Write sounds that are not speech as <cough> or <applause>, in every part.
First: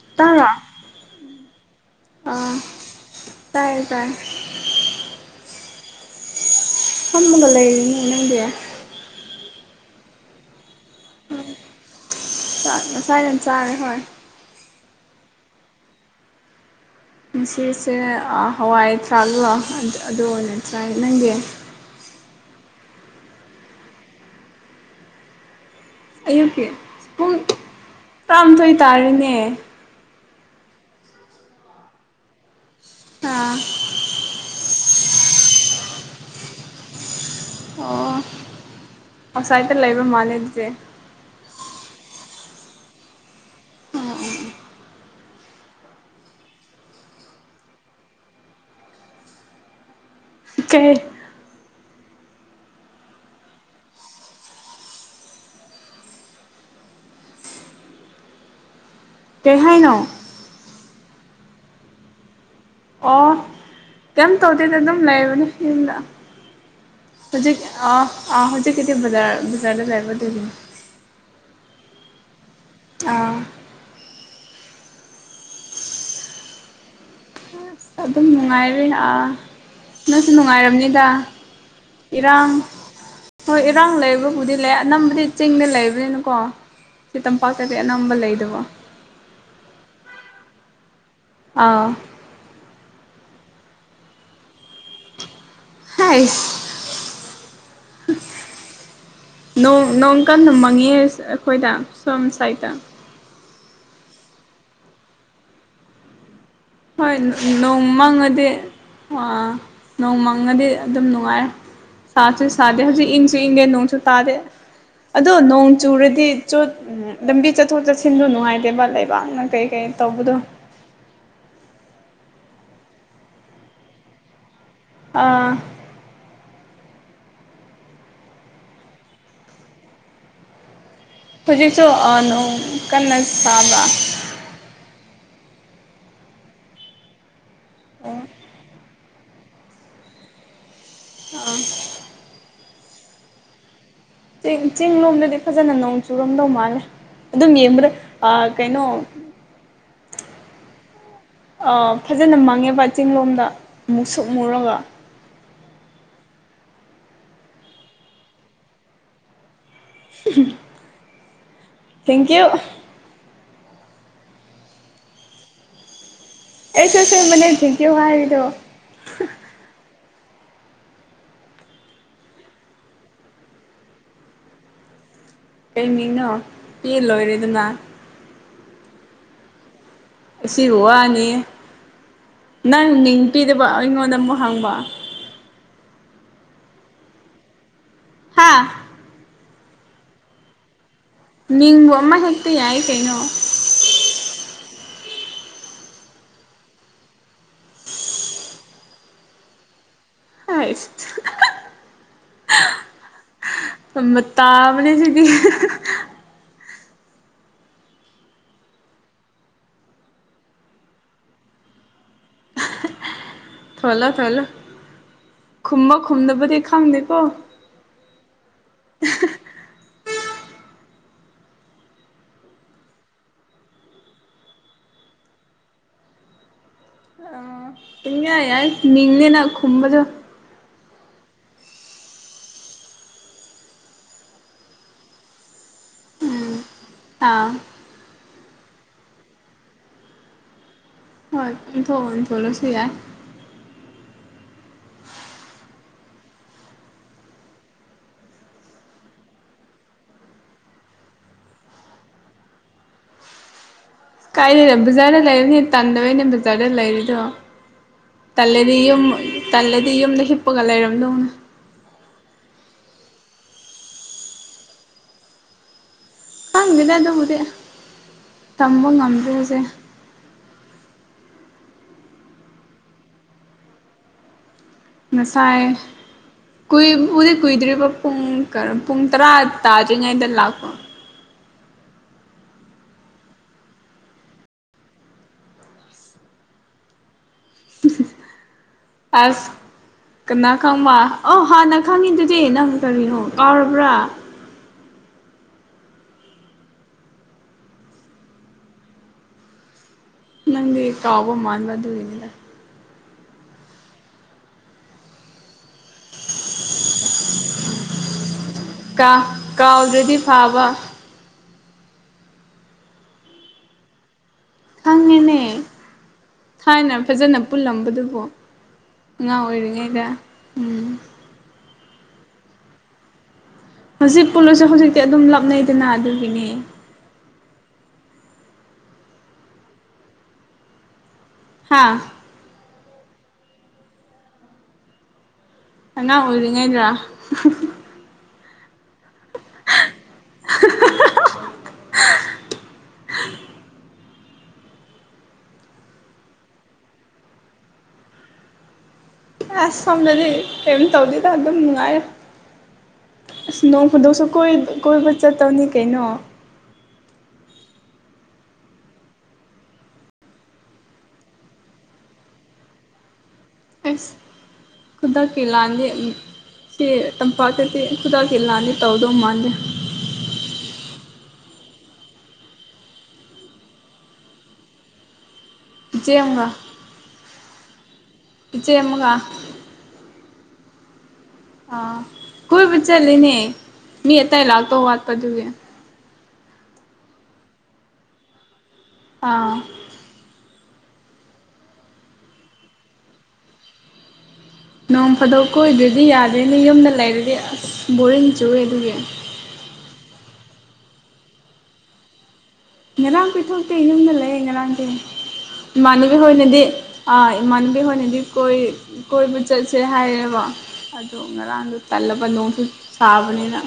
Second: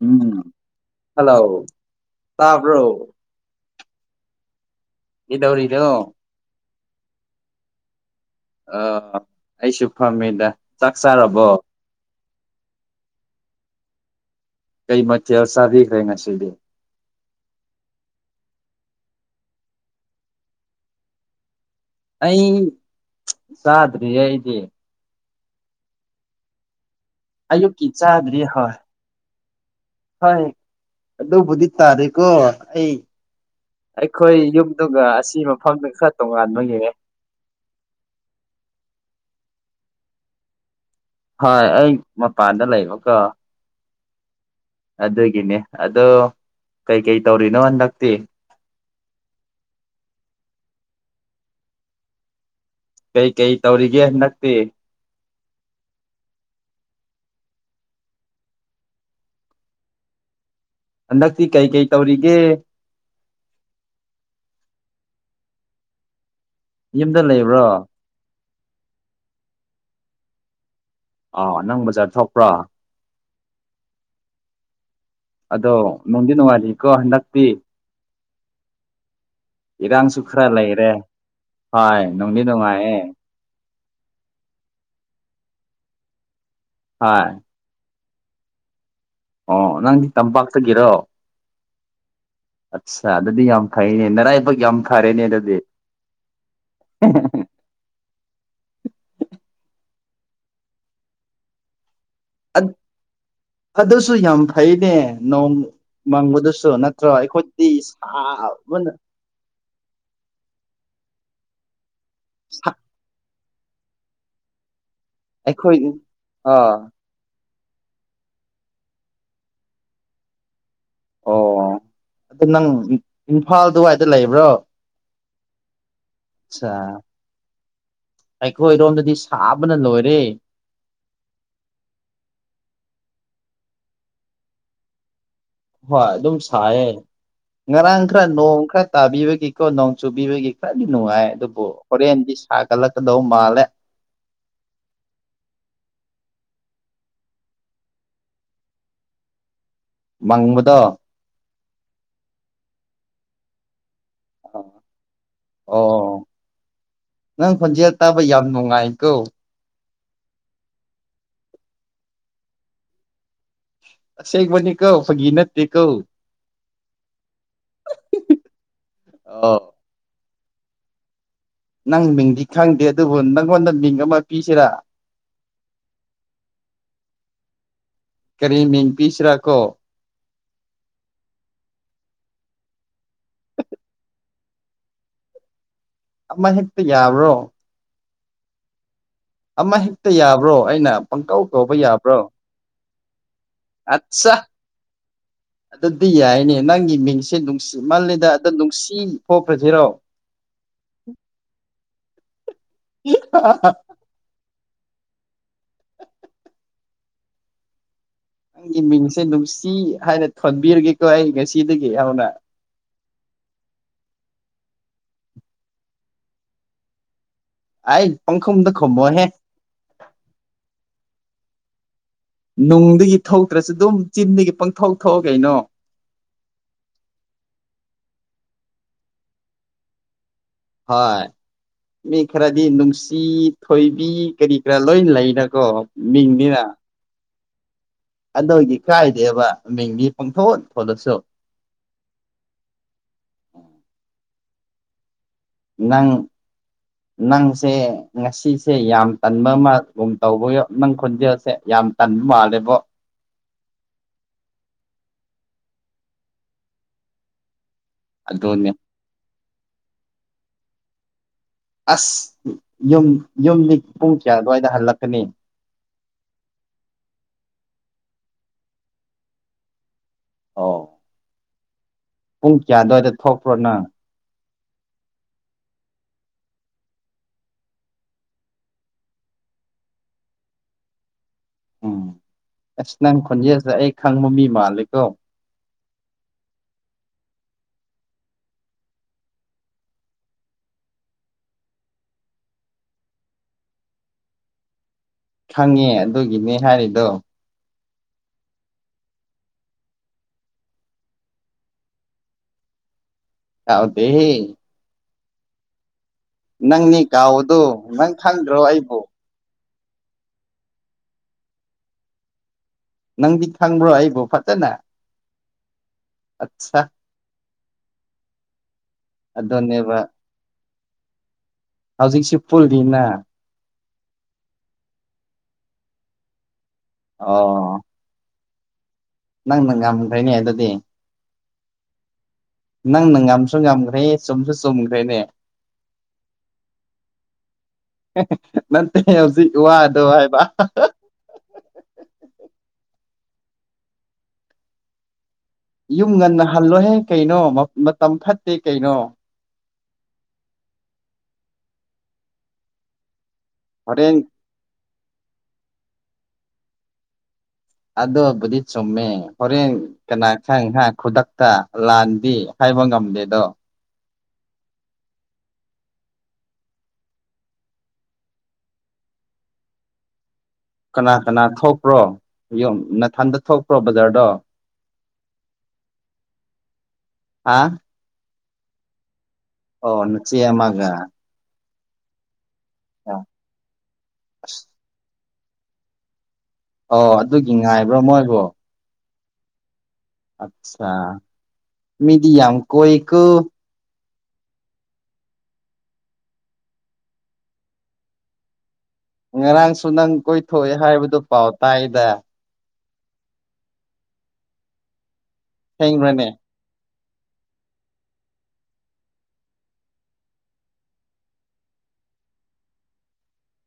ꯎꯝ ꯇꯥꯔꯣ ꯍꯜꯂꯣ ꯑꯥ ꯇꯥꯕ꯭ꯔꯣ ꯇꯥꯏꯌꯦ ꯇꯥꯏꯌꯦunintelligible ꯀꯩꯗꯧꯔꯤꯅꯣ ꯐꯥꯝꯃꯒ ꯂꯩꯔꯤꯅꯦ ꯅꯪꯗꯤ ꯑ ꯑꯩꯁꯨ ꯐꯝꯃꯤꯗ ꯆꯥꯛ ꯆꯥꯔꯕꯣ ꯆꯥꯛ ꯉꯁꯥꯏꯅ ꯆꯥꯔꯦ ꯍꯣꯏ ꯀꯩ ꯃꯊꯦꯜ ꯆꯥꯕꯤꯈ꯭ꯔꯦ ꯉꯁꯤꯗꯤ ꯉꯁꯤꯁꯦ ꯑ ꯍꯋꯥꯏ ꯊ꯭ꯔꯥꯛꯂꯣ ꯑꯗꯨ ꯑꯣꯏꯅ ꯆꯥꯏꯌꯦ ꯅꯪꯗꯤ ꯑꯩ ꯆꯥꯗ꯭ꯔꯤꯌꯦ ꯑꯩꯗꯤ ꯑꯌꯨꯛꯀꯤ ꯄꯨꯡ ꯑꯌꯨꯛꯀꯤ ꯇꯔꯥꯃꯥꯊꯣꯏ ꯇꯥꯔꯦꯅꯦ unintelligibleꯍꯣꯏ ꯑꯗꯨꯕꯨꯗꯤ ꯇꯥꯔꯦꯀꯣ ꯑꯩ ꯑꯥ ꯑꯩꯈꯣꯏ ꯌꯨꯝꯗꯨꯒ ꯑꯁꯤ ꯃꯐꯝꯗꯨ ꯈꯔ ꯇꯣꯉꯥꯟꯕinaudible ꯌꯦꯡꯑꯦ ꯑꯣ ꯑꯥꯎꯁꯥꯏꯠꯇ ꯂꯩꯕ ꯃꯥꯜꯂꯦ ꯑꯗꯨꯗꯤ ꯍꯣꯏ ꯑꯩ ꯃꯄꯥꯟꯗ ꯂꯩꯕꯀꯣ ꯑꯗꯨꯒꯤꯅꯦ ꯑꯗꯣ ꯀꯩꯀꯩ ꯇꯧꯔꯤꯅꯣ ꯍꯟꯗꯛꯇꯤ ꯀꯩ ꯀꯩ ꯀꯩ ꯇꯧꯔꯤꯒꯦ ꯍꯟꯗꯛꯇꯤ ꯀꯩꯍꯥꯏꯅꯣ ꯍꯟꯗꯛꯇꯤ ꯀꯩ ꯀꯩ ꯇꯧꯔꯤꯒꯦ ꯑꯣ ꯀꯩꯝ ꯇꯧꯗꯦꯗ ꯑꯗꯨꯝ ꯂꯩꯕꯅꯦ ꯌꯨꯝꯗ ꯌꯨꯝꯗ ꯍꯧꯖꯤꯛ ꯂꯩꯕ꯭ꯔꯣ ꯑ ꯑ ꯍꯧꯖꯤꯛ ꯀꯤꯗꯤ ꯕꯥꯖꯔ ꯔꯥꯖꯔꯗ ꯂꯩꯕ ꯗꯨꯒꯤ ꯑꯥ ꯅꯪ ꯕꯖꯥꯔ ꯊꯣꯛꯄ꯭ꯔꯥ ꯑꯥ ꯑꯗꯣ ꯅꯣꯡꯗꯤ ꯅꯣꯡꯉꯥꯢꯂꯤꯀꯣ ꯍꯟꯗꯛꯇꯤ ꯑꯗꯨꯝ ꯅꯨꯡꯉꯥꯏꯔꯦ ꯑꯥ ꯏꯔꯥꯡꯁꯨ ꯅꯪꯁꯨ ꯈꯔ ꯂꯩꯔꯦ ꯅꯨꯡꯉꯥꯏꯔꯝꯅꯤꯗ ꯍꯣꯏ ꯅꯨꯡꯗꯤ ꯏꯔꯥꯡ ꯅꯨꯡꯉꯥꯏꯌꯦ ꯍꯣꯏ ꯏꯔꯥꯡ ꯂꯩꯕꯕꯨꯗꯤ ꯂꯩ ꯑꯅꯝꯕꯗꯤ ꯆꯤꯡꯗ ꯂꯩꯕꯅꯤꯅꯀꯣ ꯁꯤ ꯍꯣꯏ ꯇꯝꯄꯥꯛ ꯇꯗꯤ ꯑꯅꯝꯕ ꯂꯩꯗꯕ ꯑꯣ ꯅꯪꯗꯤ ꯇꯝꯄꯥꯛꯇꯒꯤꯔꯣ ꯑꯥꯎ ꯑꯠꯁ ꯑꯗꯨꯗꯤ ꯌꯥꯝ ꯐꯩꯅꯦ ꯅꯔꯥꯏꯕꯛ ꯌꯥꯝ ꯐꯔꯦꯅꯦ ꯑꯗꯨꯗꯤ ꯍꯥꯏꯁ ꯅꯣꯡ ꯅꯣꯡ ꯀꯟꯅ ꯃꯪꯉꯦ ꯑꯩꯈꯣꯏꯗ ꯁꯣꯝ ꯁꯥꯏꯠꯇ ꯑꯗꯨꯁꯨ ꯌꯥꯝ ꯐꯩꯅꯦ ꯅꯣꯡ ꯃꯪꯕꯗꯨꯁꯨ ꯅꯠꯇ꯭ꯔꯣ ꯍꯣꯏ ꯑꯩꯈꯣꯏꯗꯤ ꯁꯥ ꯑ ꯅꯣꯡꯃꯪꯉꯥꯗꯤ ꯑꯗꯨꯝ ꯅꯨꯡꯉꯥꯏ ꯁꯥꯁꯨ ꯁꯥꯗꯦ ꯍꯧꯖꯤꯛ ꯏꯪ ꯏꯪꯉꯦ ꯅꯣꯡꯁꯨ ꯇꯥꯗꯦ ꯑꯗꯣ ꯅꯣꯡ ꯑꯩꯈꯣꯏ ꯆꯨꯔꯗꯤ ꯆꯣꯠ ꯑꯥ ꯂꯝꯕꯤ ꯆꯠꯊꯣꯛ ꯆꯠꯁꯤꯟꯗ ꯅꯨꯡꯉꯥꯏꯇꯦꯕ ꯂꯩꯕꯥꯛꯅ ꯀꯩ ꯀꯔꯤ ꯇꯧꯕꯗꯣ ꯑꯗꯣ ꯅꯪ ꯏꯝꯐꯥꯜ ꯑꯗꯨꯋꯥꯏꯗ ꯂꯩꯕ꯭ꯔꯣ ꯑꯥ ꯑꯠꯆꯥ ꯑꯩꯈꯣꯏꯔꯣꯝꯗꯗꯤ ꯁꯥꯕꯅ ꯂꯣꯏꯔꯦ ꯍꯧꯖꯤꯛꯁꯨ ꯑꯅꯣ ꯀꯟꯅꯁꯕ ꯍꯣꯏ ꯑꯗꯨꯝ ꯁꯥꯏꯌꯦ ꯉꯔꯥꯡ ꯑꯣ ꯈꯔ ꯅꯣꯡ ꯈꯔ ꯇꯥꯕꯤꯕꯒꯤꯀꯣ ꯅꯣꯡ ꯆꯨꯕꯤꯕꯒꯤ ꯈꯔꯗꯤ ꯅꯨꯡꯉꯥꯏ ꯑꯗꯨꯕꯨ ꯍꯣꯔꯦꯟꯗꯤ ꯁꯥꯒꯠꯂꯛꯀꯗꯧ ꯃꯥꯜꯂꯦ ꯆꯤꯡ ꯂꯣꯝꯗꯗꯤ ꯐꯖꯅ ꯅꯣꯡ ꯆꯨꯔꯝꯗꯧ ꯃꯥꯜꯂꯦ ꯑꯗꯨꯝ ꯌꯦꯡꯕꯗꯥ ꯑ ꯀꯩꯅꯣ ꯃꯪꯕꯗꯣ ꯑ ꯐꯖꯅ ꯃꯥꯡꯉꯦꯕ ꯆꯤꯡꯂꯣꯝꯗ ꯃꯨꯁꯨꯛ ꯃꯨꯔꯒ ꯑꯣ ꯅꯪ ꯈꯣꯟꯖꯦꯜ ꯇꯥꯕ ꯌꯥꯝ ꯅꯨꯡꯉꯥꯏꯀꯣ ꯊꯦꯡꯀꯤꯌꯨ ꯑꯁꯦꯡꯕꯅꯤ ꯀꯣ ꯐꯒꯤ ꯅꯠꯇꯦ ꯀꯣ ꯑꯩꯁꯨ ꯑꯁꯦꯡꯕꯅꯦ ꯊꯦꯡꯀꯤꯌꯨ ꯍꯥꯏꯔꯤꯗꯣ ꯑꯣ ꯅꯪ ꯃꯤꯡꯗꯤ ꯈꯪꯗꯦ ꯑꯗꯨꯕꯨ ꯅꯪꯉꯣꯟꯗ ꯃꯤꯡ ꯑꯃ ꯄꯤꯁꯦꯔꯥ ꯀꯩꯃꯤꯡꯅꯣ ꯄꯤ ꯂꯣꯏꯔꯦꯗꯅ ꯀꯔꯤ ꯃꯤꯡ ꯄꯤꯁꯤꯔꯥꯀꯣ ꯑꯁꯤꯕꯨ ꯋꯥꯅꯤ ꯅꯪ ꯃꯤꯡ ꯄꯤꯗꯕ ꯑꯩꯉꯣꯟꯗ ꯑꯃꯨꯛ ꯍꯪꯕ ꯑꯃ ꯍꯦꯛꯇ ꯌꯥꯕ꯭ꯔꯣ ꯍꯥꯥ ꯑꯃ ꯍꯦꯛꯇ ꯌꯥꯕ꯭ꯔꯣ ꯑꯩꯅ ꯄꯪꯀꯧ ꯀꯧꯕ ꯅꯤꯡꯕ ꯑꯃ ꯌꯥꯕ꯭ꯔꯣ ꯍꯦꯛꯇ ꯌꯥꯏ ꯀꯩꯅꯣ ꯑꯠꯆꯥ ꯑꯗꯨꯗꯤ ꯌꯥꯏꯅꯦ ꯅꯪꯒꯤ ꯃꯤꯡꯁꯦ ꯅꯨꯡꯁꯤ ꯃꯥꯜꯂꯦꯗ ꯑꯗꯣ ꯅꯨꯡꯁꯤ ꯊꯣꯛꯈ꯭ꯔꯁꯤꯔꯣ ꯑꯁ <unintelligible> ꯏ <unintelligible> ꯑꯝ ꯇꯕꯅꯤ ꯁꯤꯒꯤ ꯅꯪꯒꯤ ꯃꯤꯡꯁꯦ ꯅꯨꯡꯁꯤ ꯍꯥꯏꯅ ꯊꯣꯟꯕꯤꯔꯒꯦꯀꯣ ꯑꯩ ꯉꯁꯤꯗꯒꯤ ꯍꯧꯅ ꯊꯣꯜꯂꯣ ꯊꯣꯜꯂꯣ ꯈꯨꯝꯃ ꯈꯨꯝꯨꯝꯗꯕꯗꯤ ꯈꯪꯗꯦꯀꯣ ꯑꯩ ꯄꯪꯈꯨꯝꯗ ꯈꯨꯝꯃꯣꯍꯦ ꯅꯨꯡꯗꯒꯤ ꯊꯣꯛꯇ꯭ꯔꯁꯨ ꯑꯗꯨꯝ ꯆꯤꯟꯗꯒꯤ ꯄꯪꯊꯣꯛ ꯊꯣꯛꯑꯣ ꯀꯩꯅꯣ ꯏꯌꯥ ꯌꯥꯏ ꯃꯤꯡꯅꯦꯅ ꯈꯨꯝꯕꯁꯨ ꯍꯣꯏ ꯃꯤ ꯈꯔꯗꯤ ꯅꯨꯡꯁꯤ ꯊꯣꯏꯕꯤ ꯀꯔꯤ ꯀꯔꯥ ꯂꯣꯏ ꯂꯩꯅꯀꯣ ꯃꯤꯡꯅꯤꯅ ꯑ ꯑꯗꯨꯒꯤ ꯀꯥꯏꯗꯦꯕ ꯃꯤꯡꯒꯤ ꯄꯥꯡꯊꯣꯛ ꯊꯣꯛꯣꯂꯁꯨ ꯍꯣꯏ ꯊꯂꯣꯁꯨ ꯌꯥꯏ ꯅꯪ ꯅꯪꯁꯦ ꯉꯁꯤꯁꯦ ꯌꯥꯝ ꯇꯟꯕ ꯑꯃꯒꯨꯝ ꯇꯧꯕꯌꯣ ꯅꯪ ꯈꯣꯟꯖꯦꯜꯁꯦ ꯌꯥꯝ ꯇꯟ ꯃꯥꯜꯂꯦꯕꯣ ꯀꯥꯏꯗꯅꯣ ꯕꯖꯥꯔꯗ ꯂꯩꯔꯅꯦ ꯇꯥꯟꯗꯕꯅꯦ ꯕꯖꯥꯔꯗ ꯂꯩꯔꯤꯗꯣ ꯑꯗꯨꯅꯦ ꯇꯜꯂꯗꯤ ꯌꯨꯝ ꯇꯜꯂꯗꯤ ꯌꯨꯝꯗ ꯍꯤꯞꯄꯒ ꯂꯩꯥꯏꯔꯝꯗꯧꯅꯦ ꯑꯁ ꯌꯨꯝ ꯌꯨꯝꯒꯤ ꯄꯨꯡ ꯀꯌꯥ ꯑꯗꯨꯋꯥꯏꯗ ꯍꯜꯂꯛꯀꯅꯤ ꯈꯪꯗꯦꯗ ꯑꯗꯨꯕꯨꯗꯤ ꯇꯝꯕ ꯉꯝꯗ꯭ꯔꯣꯗꯦ ꯑꯣ ꯄꯨꯡ ꯀꯌꯥ ꯑꯗꯨꯋꯥꯏꯗ ꯊꯣꯛꯄ꯭ꯔꯣꯅ ꯉꯁꯥꯏ ꯀꯨꯏꯕꯨꯗꯤ ꯀꯨꯏꯗ꯭ꯔꯤꯕ ꯄꯨꯡ ꯀ ꯄꯨꯡ ꯇꯔꯥ ꯇꯥꯗ꯭ꯔꯤꯉꯩꯗ ꯂꯥꯛꯄ ꯎꯝ ꯑꯁ ꯅꯪ ꯈꯣꯟꯖꯦꯜꯁꯤꯗ ꯑꯩ ꯈꯪꯕ ꯃꯤ ꯃꯥꯜꯂꯦꯀꯣ ꯑꯁ ꯀꯅꯥ ꯈꯪꯕ ꯑꯩ ꯍꯥꯟꯅ ꯈꯪꯉꯤꯗꯨꯗꯤ ꯅꯪ ꯀꯔꯤꯅꯣ ꯀꯥꯎꯔꯕ꯭ꯔꯥ ꯈꯪꯉꯦ ꯑꯗꯨꯒꯤꯅꯦ ꯍꯥꯏꯔꯤꯗꯣ ꯅꯪꯒꯤ ꯇꯥꯎꯕ ꯃꯥꯥꯟꯕ ꯑꯗꯨꯏꯅꯤꯗ ꯌꯥꯎꯗꯦꯍꯦ ꯅꯪꯅꯤ ꯀꯥꯎꯗꯨ ꯅꯪ ꯈꯪꯗ꯭ꯔꯣ ꯑꯩꯕꯨ ꯀꯥꯎꯗ꯭ꯔꯗꯤ ꯐꯥꯕ ꯅꯪꯗꯤ ꯈꯪꯕ꯭ꯔꯣ ꯑꯩꯕꯨ ꯐꯖꯅ ꯈꯪꯉꯦꯅꯦ ꯑꯠꯁꯥ ꯊꯥꯏꯅ ꯐꯖꯅ ꯄꯨꯜꯂꯝꯕꯗꯨꯕꯨ ꯑꯉꯥꯡ ꯑꯗꯨꯅꯦꯕ ꯑꯣꯏꯔꯤꯉꯩꯗ ꯎꯝ ꯍꯧꯖꯤꯛꯁꯤ ꯄꯨꯜꯂꯤꯅ ꯍꯧꯖꯤꯛ ꯄꯨꯜꯂꯁꯨ ꯍꯧꯖꯤꯛꯇꯤ ꯑꯗꯨꯝ ꯂꯞꯅꯩꯗꯅ ꯑꯗꯨꯒꯤꯅꯦ ꯑꯣ ꯅꯪꯅ ꯉꯝꯈ꯭ꯔꯦꯅꯦ ꯑꯗꯨꯗꯤ ꯍꯥꯥ ꯅꯪ ꯅ ꯉꯝꯁꯨ ꯉꯝꯈ꯭ꯔꯦ ꯆꯨꯝꯁꯨ ꯆꯨꯝꯈ꯭ꯔꯦꯅꯦ ꯑꯉꯥꯡ ꯑꯣꯏꯔꯤꯉꯩꯗ꯭ꯔ ꯅꯠꯇꯦ ꯍꯧꯖꯤꯛ ꯋꯥꯗꯣ ꯍꯥꯏꯕ <unintelligible> ꯌꯨꯝ ꯉꯟꯅ ꯍꯜꯂꯣꯍꯦ ꯀꯩꯅꯣ ꯃꯇꯝ ꯐꯠꯇꯦ ꯀꯩꯅꯣ ꯑꯁ ꯁꯣꯝꯗꯗꯤ ꯀꯩꯝ ꯇꯧꯗꯗ ꯑꯗꯨꯝ ꯅꯨꯡꯉꯥꯏꯔ ꯑꯁ ꯅꯣꯡ ꯍꯣꯔꯦꯟ ꯈꯨꯨꯗꯣꯛꯁꯨ ꯀꯣꯏꯕ ꯆꯠꯇꯧꯅꯤ ꯀꯩꯅꯣ ꯑꯗꯣꯕꯨꯗꯤ ꯆꯨꯝꯃꯦ ꯍꯣꯔꯦꯟ ꯀꯅꯥ ꯈꯪ ꯍꯥꯏ ꯈꯨꯗꯛꯇ ꯂꯥꯟꯗꯤ ꯍꯥꯏꯕ ꯉꯝꯗꯦꯗꯣ ꯏꯁ ꯈꯨꯗꯛꯀꯤ ꯂꯥꯟꯗꯤ ꯎꯝ ꯁꯤ ꯇꯝꯄꯥꯛꯇꯗꯤ ꯈꯨꯗꯛꯀꯤ ꯂꯥꯟꯗꯤ ꯇꯧꯗꯧ ꯃꯥꯥꯟꯗꯦ ꯀꯅꯥ ꯀꯅꯥ ꯊꯣꯛꯄ꯭ꯔꯣ ꯌꯨꯝ ꯅꯊꯟꯗ ꯊꯣꯛꯄ꯭ꯔꯣ ꯕꯖꯥꯔꯗꯣ ꯏꯆꯦ ꯑꯝꯒ ꯑꯥ ꯏꯆꯦ ꯑꯃꯥꯒ ꯑꯣ ꯅꯆꯦ ꯑꯃꯥꯒ ꯑꯥ ꯀꯣꯏꯕ ꯆꯠꯂꯤꯅꯦ ꯃꯤ ꯑꯇꯩ ꯂꯥꯛꯇꯧ ꯋꯥꯠꯄ ꯑꯗꯨꯒꯤ ꯑꯣ ꯑꯗꯨꯒꯤ ꯉꯥꯏꯕ ꯃꯣꯏꯕꯨ ꯑꯥ ꯑꯠꯁꯥ ꯃꯤꯗꯤ ꯌꯥꯝ ꯀꯣꯏꯀꯣ ꯅꯣꯡ ꯐꯥꯗꯣꯛ ꯀꯣꯏꯗ꯭ꯔꯗꯤ ꯌꯥꯗꯦꯅꯦ ꯌꯨꯝꯗ ꯂꯩꯔꯗꯤ ꯑꯁ ꯕꯣꯔꯤꯡ ꯆꯨꯏꯌꯦ ꯑꯗꯨꯒꯤ ꯉꯔꯥꯡꯁꯨ ꯅꯪ ꯀꯣꯏꯊꯣꯛꯑꯦ ꯍꯥꯏꯕꯗꯨ ꯄꯥꯎ ꯇꯥꯏꯗ ꯉꯔꯥꯡ ꯀꯣꯏꯊꯣꯛꯇꯦ ꯌꯨꯝꯗ ꯂꯩ ꯉꯔꯥꯡꯗꯤ ꯏꯃꯥꯟꯅꯕꯤ ꯁꯦꯡꯕ꯭ꯔꯅꯦ ꯍꯣꯏꯅꯗꯤ ꯑꯥ ꯏꯃꯥꯟꯅꯕꯤ ꯍꯣꯏꯅꯗꯤ ꯀꯣꯏ ꯀꯣꯏꯕ ꯆꯠꯁꯦ ꯍꯥꯏꯌꯦꯕ ꯑꯗꯨ ꯉꯔꯥꯡꯗꯨ ꯇꯜꯂꯕ ꯅꯣꯡꯁꯨ ꯁꯥꯕꯅꯤꯅ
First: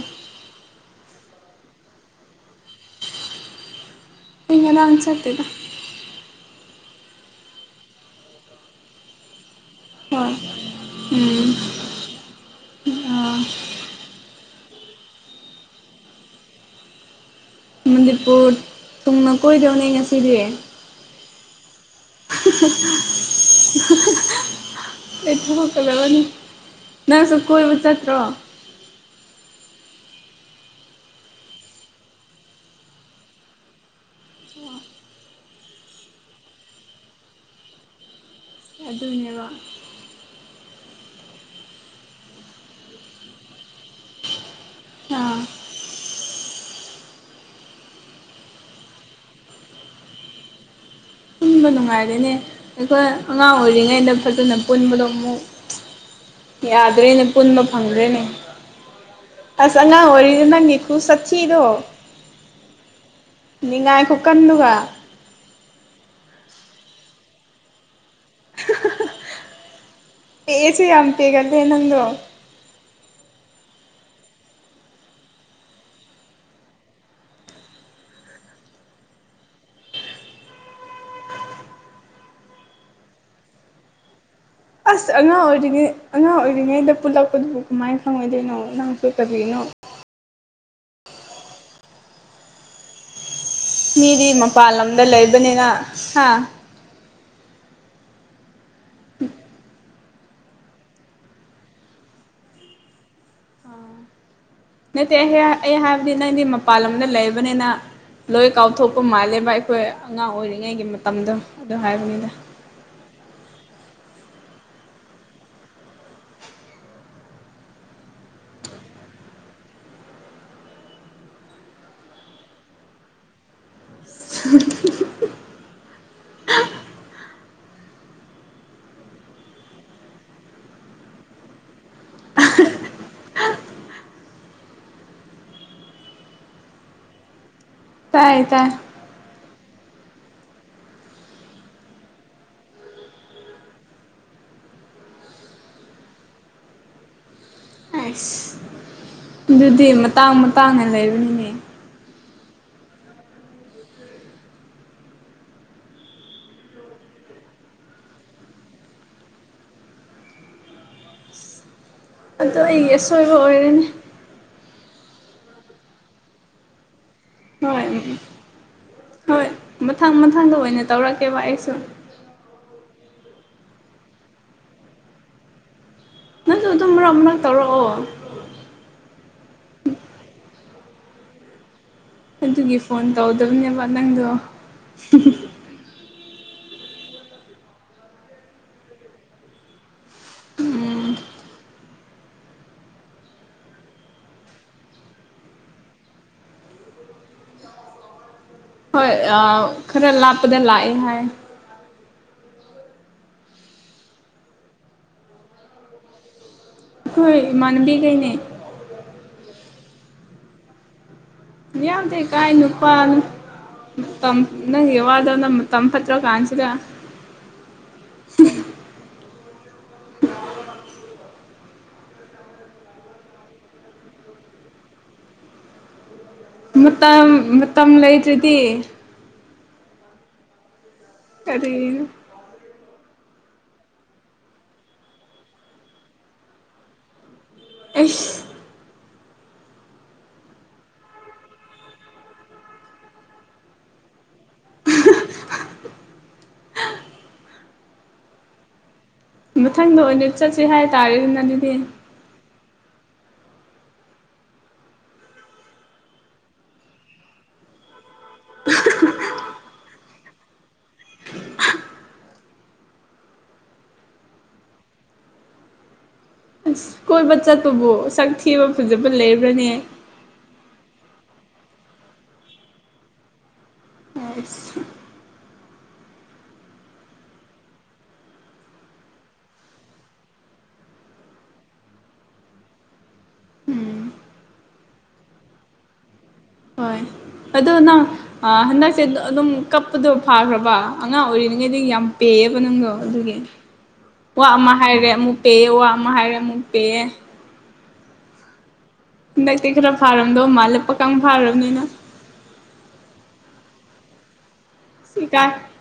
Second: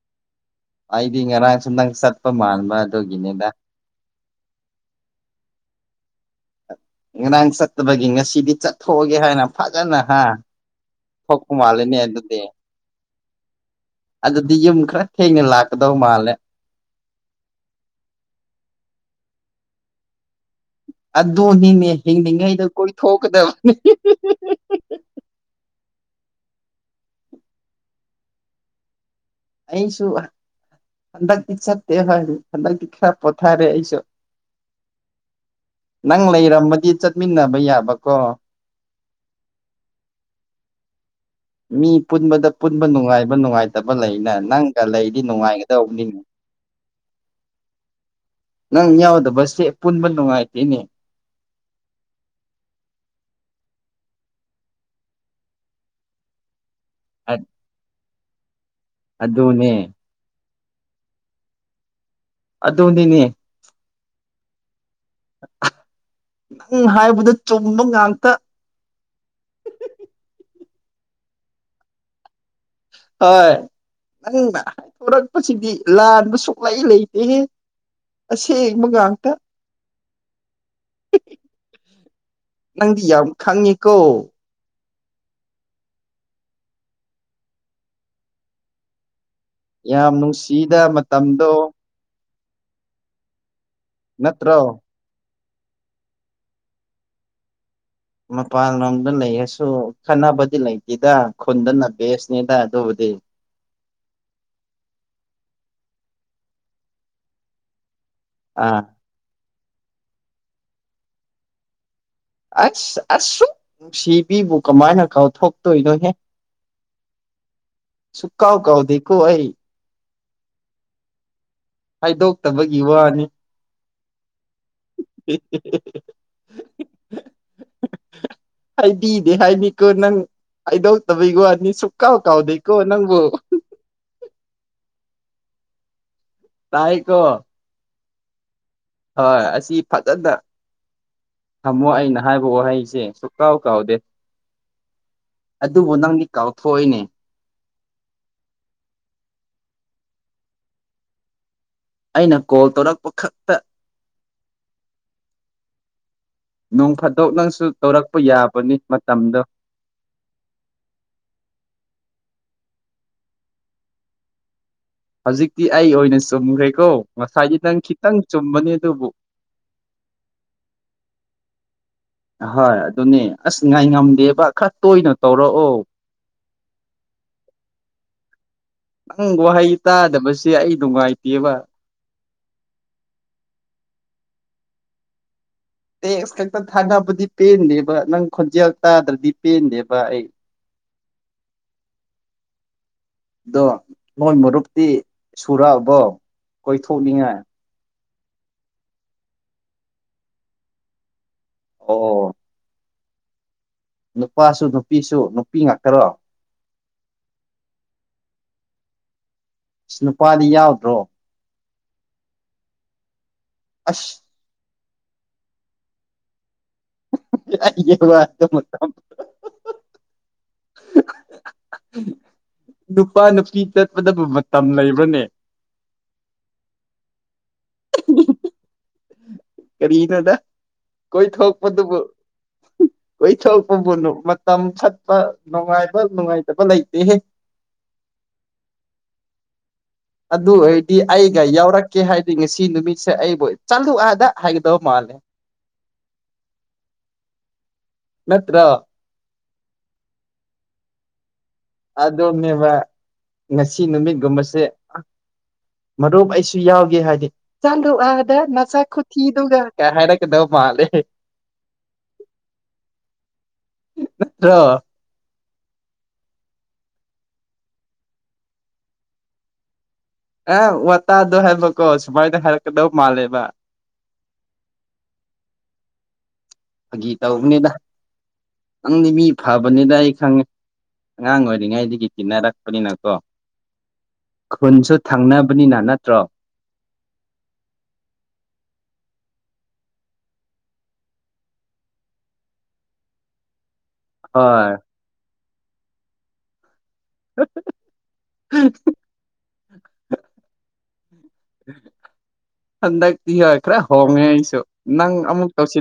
ꯑꯩꯗꯤ ꯉꯔꯥꯡꯁꯨ ꯅꯪ ꯆꯠꯄ ꯃꯥꯟꯕ ꯑꯗꯨꯒꯤꯅꯤꯗ ꯑꯩ ꯉꯔꯥꯡ ꯆꯠꯇꯦꯗ ꯉꯔꯥꯡ ꯆꯠꯇꯕꯒꯤ ꯉꯁꯤꯗꯤ ꯆꯠꯊꯣꯛꯑꯒꯦ ꯍꯥꯏꯅ ꯐꯖꯅ ꯍꯥ ꯍꯣꯏ ꯎꯝ ꯊꯣꯛꯄ ꯃꯥꯜꯂꯦꯅꯦ ꯑꯗꯨꯗꯤ ꯑꯥ ꯑꯗꯨꯗꯤ ꯌꯨꯝ ꯈꯔ ꯊꯦꯡꯅ ꯂꯥꯛꯀꯗꯧ ꯃꯥꯜꯂꯦ ꯃꯅꯤꯄꯨꯔ ꯇꯨꯡꯅ ꯀꯣꯏꯗꯧꯅꯦ ꯉꯁꯤꯗꯤ ꯑꯗꯨꯅꯤꯅꯦ ꯍꯤꯡꯂꯤꯉꯩꯗ ꯀꯣꯏꯊꯣꯛꯀꯗꯕꯅꯤ <unintelligible> ꯑꯩ ꯊꯣꯛꯂꯀꯗꯕꯅꯤ ꯅꯪꯁꯨ ꯀꯣꯏꯕ ꯆꯠꯇ꯭ꯔꯣ ꯑꯩꯁꯨ ꯍꯟꯗꯛꯇꯤ ꯆꯠꯇꯦ <unintelligible> ꯍꯟꯗꯛꯇꯤ ꯈꯔ ꯄꯣꯊꯥꯔꯦ ꯑꯩꯁꯨ <unintelligible> ꯅꯪ ꯂꯩꯔꯝꯃꯗꯤ ꯆꯠꯃꯤꯟꯅꯕ ꯌꯥꯕꯀꯣ ꯑꯗꯨꯅꯦꯕ ꯃꯤ ꯄꯨꯟꯕꯗ ꯄꯨꯟꯕ ꯅꯨꯡꯉꯥꯏꯕ ꯅꯨꯡꯉꯥꯏ ꯇꯕ ꯂꯩꯅ ꯅꯪꯒ ꯂꯩꯗꯤ ꯑꯥ ꯅꯨꯡꯉꯥꯏꯒꯗꯧꯕꯅꯤ ꯅꯪ ꯌꯥꯎꯗꯕꯁꯦ ꯄꯨꯟꯕ ꯅꯨꯡꯉꯥꯏꯇꯦꯅꯦ ꯄꯨꯟꯕ ꯅꯨꯡꯉꯥꯏꯔꯦꯅꯦ ꯑꯩꯈꯣꯏ ꯑꯉꯥꯡ ꯑꯣꯏꯔꯤꯉꯩꯗ ꯐꯖꯅ ꯄꯨꯟꯕꯗꯣ ꯑꯃꯨꯛ ꯌꯥꯗ꯭ꯔꯦꯅꯦ ꯄꯨꯟꯕ ꯐꯪꯗ꯭ꯔꯦꯅꯦ ꯑꯗꯨꯅꯦ ꯑꯁ ꯑꯉꯥꯡ ꯑꯉꯥꯡ ꯑꯣꯏꯔꯤꯉꯩꯗ ꯅꯪꯒꯤ ꯈꯨ ꯁꯛꯊꯤꯗꯣ ꯑꯗꯨꯅꯤꯅꯦ ꯅꯤꯡꯉꯥꯏ ꯈꯨꯀꯟꯗꯨꯒ <unintelligible> ꯅꯪ ꯍꯥꯏꯕꯗꯣ ꯆꯨꯝꯕ ꯉꯥꯛꯇ <unintelligible> ꯄꯦꯑꯦꯁꯤ ꯌꯥꯝ ꯄꯦꯒꯜꯂꯦ ꯅꯪꯗꯣ ꯍꯣꯏ ꯅꯪꯅ ꯍꯥꯏꯗꯣꯔꯛꯄꯁꯤꯗꯤ ꯂꯥꯟꯕ ꯁꯨꯛꯂꯩ ꯂꯩꯇꯦꯍꯦ ꯑꯁꯦꯡꯕꯥ ꯉꯥꯛꯇ ꯅꯪꯗꯤ ꯌꯥꯝ ꯈꯪꯉꯤꯀꯣ ꯑꯁ ꯑꯉꯥꯡ ꯑꯣꯏꯔꯤꯉꯩ ꯑꯉꯥꯡ ꯑꯣꯏꯔꯤꯉꯩꯗ ꯄꯨꯜꯂꯛꯄꯗꯨꯕꯨ ꯀꯃꯥꯏ ꯈꯪꯉꯣꯏꯗꯣꯏꯅꯣ ꯅꯪꯁꯨ ꯀꯔꯤꯅꯣ ꯌꯥꯝ ꯅꯨꯡꯁꯤꯗ ꯃꯇꯝꯗꯣ ꯃꯤꯗꯤ ꯅꯠꯇ꯭ꯔꯣ ꯃꯄꯥꯜ ꯂꯝꯗ ꯂꯩꯕꯅꯤꯅ ꯍꯥ ꯃꯄꯥꯟꯂꯣꯝꯗ ꯂꯩꯔꯁꯨ ꯈꯠꯅꯕꯗꯤ ꯂꯩꯇꯦꯗ ꯈꯨꯟꯗꯅ ꯕꯦꯁꯅꯤꯗ ꯑꯗꯨꯕꯨꯗꯤ ꯅꯠꯇꯦ <unintelligible> ꯑꯩ ꯍꯥꯏꯕꯗꯤ ꯅꯪꯗꯤ ꯃꯄꯥꯟ ꯂꯝꯗ ꯂꯩꯕꯅꯤꯅ ꯂꯣꯏ ꯑꯥ ꯀꯥꯎꯊꯣꯛꯄ ꯃꯥꯜꯂꯦꯕ ꯑꯩꯈꯣꯏ ꯑꯉꯥꯡ ꯑꯣꯏꯔꯤꯉꯩꯒꯤ ꯃꯇꯝꯗꯣ ꯑꯗꯨ ꯍꯥꯏꯕꯅꯤꯗ ꯑꯁ ꯑꯁꯨꯛ ꯅꯨꯡꯁꯤꯕꯤꯕꯨ ꯀꯃꯥꯏꯅ ꯀꯥꯎꯊꯣꯛꯇꯣꯏꯅꯣꯍꯦ ꯁꯨꯀꯥꯎ ꯀꯥꯎꯗꯦꯀꯣ ꯑꯩꯩ ꯍꯥꯏꯗꯣꯛꯇꯕꯒꯤ ꯋꯥꯅꯤ <unintelligible> <unintelligible> <unintelligible> ꯍꯥꯏꯗꯤꯗꯤ ꯍꯥꯏꯅꯤꯀꯣ ꯅꯪ ꯍꯥꯏꯗꯧꯇꯕꯩ ꯋꯥꯅꯤ ꯁꯨ ꯀꯥꯎ ꯀꯥꯎꯗꯦ ꯀꯣ ꯅꯪꯕꯨ ꯇꯥꯏꯀꯣ ꯇꯥꯏ ꯇꯥꯢ ꯍꯣꯏ ꯑꯁꯤ ꯐꯖꯅ ꯊꯝꯃꯣ ꯑꯩꯅ ꯍꯥꯏꯕ ꯋꯥꯍꯩꯁꯦ ꯁꯨꯛ ꯀꯥꯎ ꯀꯥꯎꯗꯦ ꯑꯗꯨꯕꯨ ꯅꯪꯗꯤ ꯀꯥꯎꯊꯣꯛꯑꯣꯏꯅꯦ ꯑꯁ ꯑꯗꯨꯗꯤ ꯃꯇꯥꯡ ꯃꯇꯥꯡꯅ ꯂꯩꯕꯅꯤꯅꯦ ꯑꯩꯅ ꯀꯣꯜ ꯇꯧꯔꯛꯄ ꯈꯛꯇ ꯅꯣꯡ ꯐꯥꯗꯣꯛ ꯅꯪꯁꯨ ꯇꯧꯔꯛꯄ ꯌꯥꯕꯅꯤ ꯃꯇꯝꯗꯣ ꯑꯗꯣ ꯑꯩꯒꯤ ꯑꯁꯣꯏꯕ ꯑꯣꯏꯔꯅꯦ ꯍꯧꯖꯤꯛꯇꯤ ꯑꯩ ꯑꯣꯏꯅ ꯆꯨꯝꯈ꯭ꯔꯦꯀꯣ ꯉꯁꯥꯏꯗꯤ ꯅꯪ ꯍꯣꯏ ꯈꯤꯇꯪ ꯆꯨꯝꯕꯅꯤ ꯑꯗꯨꯕꯨ ꯍꯣꯏ ꯃꯊꯪ ꯃꯊꯪꯗ ꯑꯣꯏꯅ ꯇꯧꯔꯛꯀꯦꯕ ꯑꯩꯁꯨ ꯍꯣꯏ ꯑꯗꯨꯅꯦ ꯑꯁ ꯉꯥꯏ ꯉꯝꯗꯦꯕ ꯈꯔ ꯇꯣꯏꯅ ꯇꯧꯔꯛꯑꯣ ꯑꯗꯨꯗ ꯑꯗꯨꯝ ꯃꯔꯛ ꯃꯔꯛ ꯇꯧꯔꯛꯑꯣ ꯅꯪ ꯋꯥꯍꯩ ꯇꯥꯗꯕꯁꯦ ꯑꯩ ꯅꯨꯡꯉꯥꯏꯇꯦꯕ ꯑꯗꯨꯒꯤ ꯐꯣꯟ ꯇꯧꯗꯕꯅꯦꯕ ꯅꯪꯗꯣ ꯇꯦꯛꯁ ꯈꯛꯇ ꯊꯥꯅꯕꯗꯤ ꯄꯦꯟꯗꯦꯕ ꯅꯪ ꯈꯣꯟꯖꯦꯜ ꯇꯥꯗ꯭ꯔꯗꯤ ꯄꯦꯟꯗꯦꯕ ꯑꯩ ꯎꯝ ꯑꯗꯣ ꯅꯣꯏ ꯃꯔꯨꯞꯇꯤ ꯁꯨꯔꯛꯑꯕꯣ ꯀꯣꯏꯊꯣꯛꯅꯤꯡꯉꯥꯏ ꯍꯣꯏ ꯈꯔ ꯂꯥꯞꯄꯗ ꯂꯥꯛꯑꯦ ꯍꯥꯏ ꯑꯣ ꯅꯨꯄꯥꯁꯨ ꯅꯨꯄꯤꯁꯨ ꯅꯨꯄꯤ ꯉꯥꯛꯇꯔꯣ ꯑꯩꯈꯣꯏ ꯏꯃꯥꯟꯕꯤ ꯀꯩꯅꯦ ꯑꯁ ꯅꯨꯄꯥꯗꯤ ꯌꯥꯎꯗ꯭ꯔꯣ ꯌꯥꯝꯗ ꯀꯥꯏ ꯅꯨꯄꯝ ꯑꯁ ꯏ ꯌ ꯌꯥꯋꯥꯗ ꯅ ꯇꯝꯄꯇꯣ ꯀꯥꯟꯁꯤꯗ ꯏꯦꯗ ꯅꯨꯄꯥ ꯅꯨꯄꯤ ꯆꯠꯄꯗꯕꯨ ꯃꯇꯝ ꯂꯩꯕ꯭ꯔꯅꯦ ꯃꯇꯝ ꯃꯇꯝ ꯂꯩꯗ꯭ꯔꯗꯤ ꯀꯔꯤ ꯅꯗ ꯀꯣꯏ ꯊꯣꯛꯣ ꯃꯗꯨ ꯀꯔꯤꯅꯣ ꯀꯣꯏꯊꯣꯛꯄꯕꯨꯅ ꯃꯇꯝ ꯐꯠꯄ ꯅꯨꯡꯉꯥꯏꯕ ꯅꯨꯡꯉꯥꯏꯇꯕ ꯂꯩꯇꯦ ꯑ ꯑꯗꯨ ꯑꯣꯏꯔꯗꯤ ꯑꯩꯒ ꯌꯥꯎꯔꯛꯀꯦ ꯍꯥꯏꯗꯤ ꯉꯁꯤ ꯅꯨꯃꯤꯠꯁꯦ ꯑꯩꯕꯨ ꯆꯠꯂꯨ ꯑꯗ ꯍꯥꯏꯗꯧ ꯃꯥꯂꯦ ꯅꯠꯇ꯭ꯔ ꯃꯊꯪꯗ ꯑꯣꯏꯅ ꯆꯠꯁꯤ ꯍꯥꯏꯇꯥꯔꯦ ꯑꯗꯨꯅ ꯑꯗꯨꯗꯤ ꯑꯗꯨꯣꯅꯦꯕ ꯉꯁꯤ ꯅꯨꯃꯤꯠꯒꯨꯝꯕꯁꯦ ꯃꯔꯨꯞ ꯑꯩꯁꯨ ꯌꯥꯎꯒꯦ ꯍꯥꯏꯗꯤ ꯆꯥꯗꯣꯛ ꯑꯗ ꯅꯆꯥꯛ ꯈꯨꯊꯤꯗꯨꯒ ꯀ ꯍꯥꯏꯔꯛꯀꯗꯧ ꯃꯥꯜꯂꯦ ꯅꯠꯇ꯭ꯔ ꯑꯁ ꯀꯣꯏꯕ ꯆꯠꯄꯕꯨ ꯁꯛ ꯊꯤꯕ ꯐꯖꯕ ꯂꯩꯕ꯭ꯔꯅꯦ ꯑꯦ ꯋꯥꯇꯥꯗꯣ ꯍꯥꯏꯕꯀꯣ ꯁꯨꯃꯥꯏꯅ ꯍꯥꯏꯔꯛꯀꯗꯧ ꯃꯥꯜꯂꯦꯕ ꯑꯁ ꯐꯥꯒꯤ ꯇꯔꯛꯅꯤꯗ ꯅꯪꯗꯤ ꯃꯤ ꯐꯕꯅꯤꯗ ꯑꯩ ꯈꯪꯉꯦ ꯑꯉꯥꯡ ꯑꯣꯏꯔꯤꯉꯩꯗꯒꯤ ꯀꯤꯟꯅꯔꯛꯄꯅꯤꯅꯀꯣ ꯈꯨꯟꯁꯨ ꯊꯪꯅꯕꯅꯤꯅ ꯅꯠꯇ꯭ꯔꯣ ꯍꯣꯏ ꯑꯗꯣꯅ ꯍꯟꯗꯛꯁꯦ ꯑꯗꯨꯝ ꯀꯞꯄꯗꯣ ꯐꯥꯈ꯭ꯔꯕ ꯑꯉꯥꯡ ꯑꯣꯏꯔꯤꯔꯤꯉꯩꯗꯤ ꯌꯥꯝ ꯄꯦꯑꯕ ꯅꯪꯗꯣ ꯑꯗꯨꯒꯤ ꯑ ꯋꯥ ꯑꯃ ꯍꯥꯏꯔꯦ ꯑꯃꯨꯛ ꯄꯦꯑꯦ ꯋꯥ ꯑꯃ ꯍꯥꯏꯔꯦ ꯑꯃꯨꯛ ꯄꯦꯑꯦ <unintelligible> ꯍꯟꯗꯛꯇꯤ ꯈꯔ ꯐꯥꯔꯝꯗꯧ ꯃꯥꯜꯂꯛꯄꯀ ꯐꯥꯔꯕꯅꯤꯅ ꯍꯟꯗꯛꯗꯤ ꯈ꯭ꯔ ꯍꯣꯡꯉꯦ ꯑꯩꯁꯨ ꯅꯪ ꯏꯀꯥꯏ ꯑꯃꯨꯛ ꯀꯧꯁꯤꯜ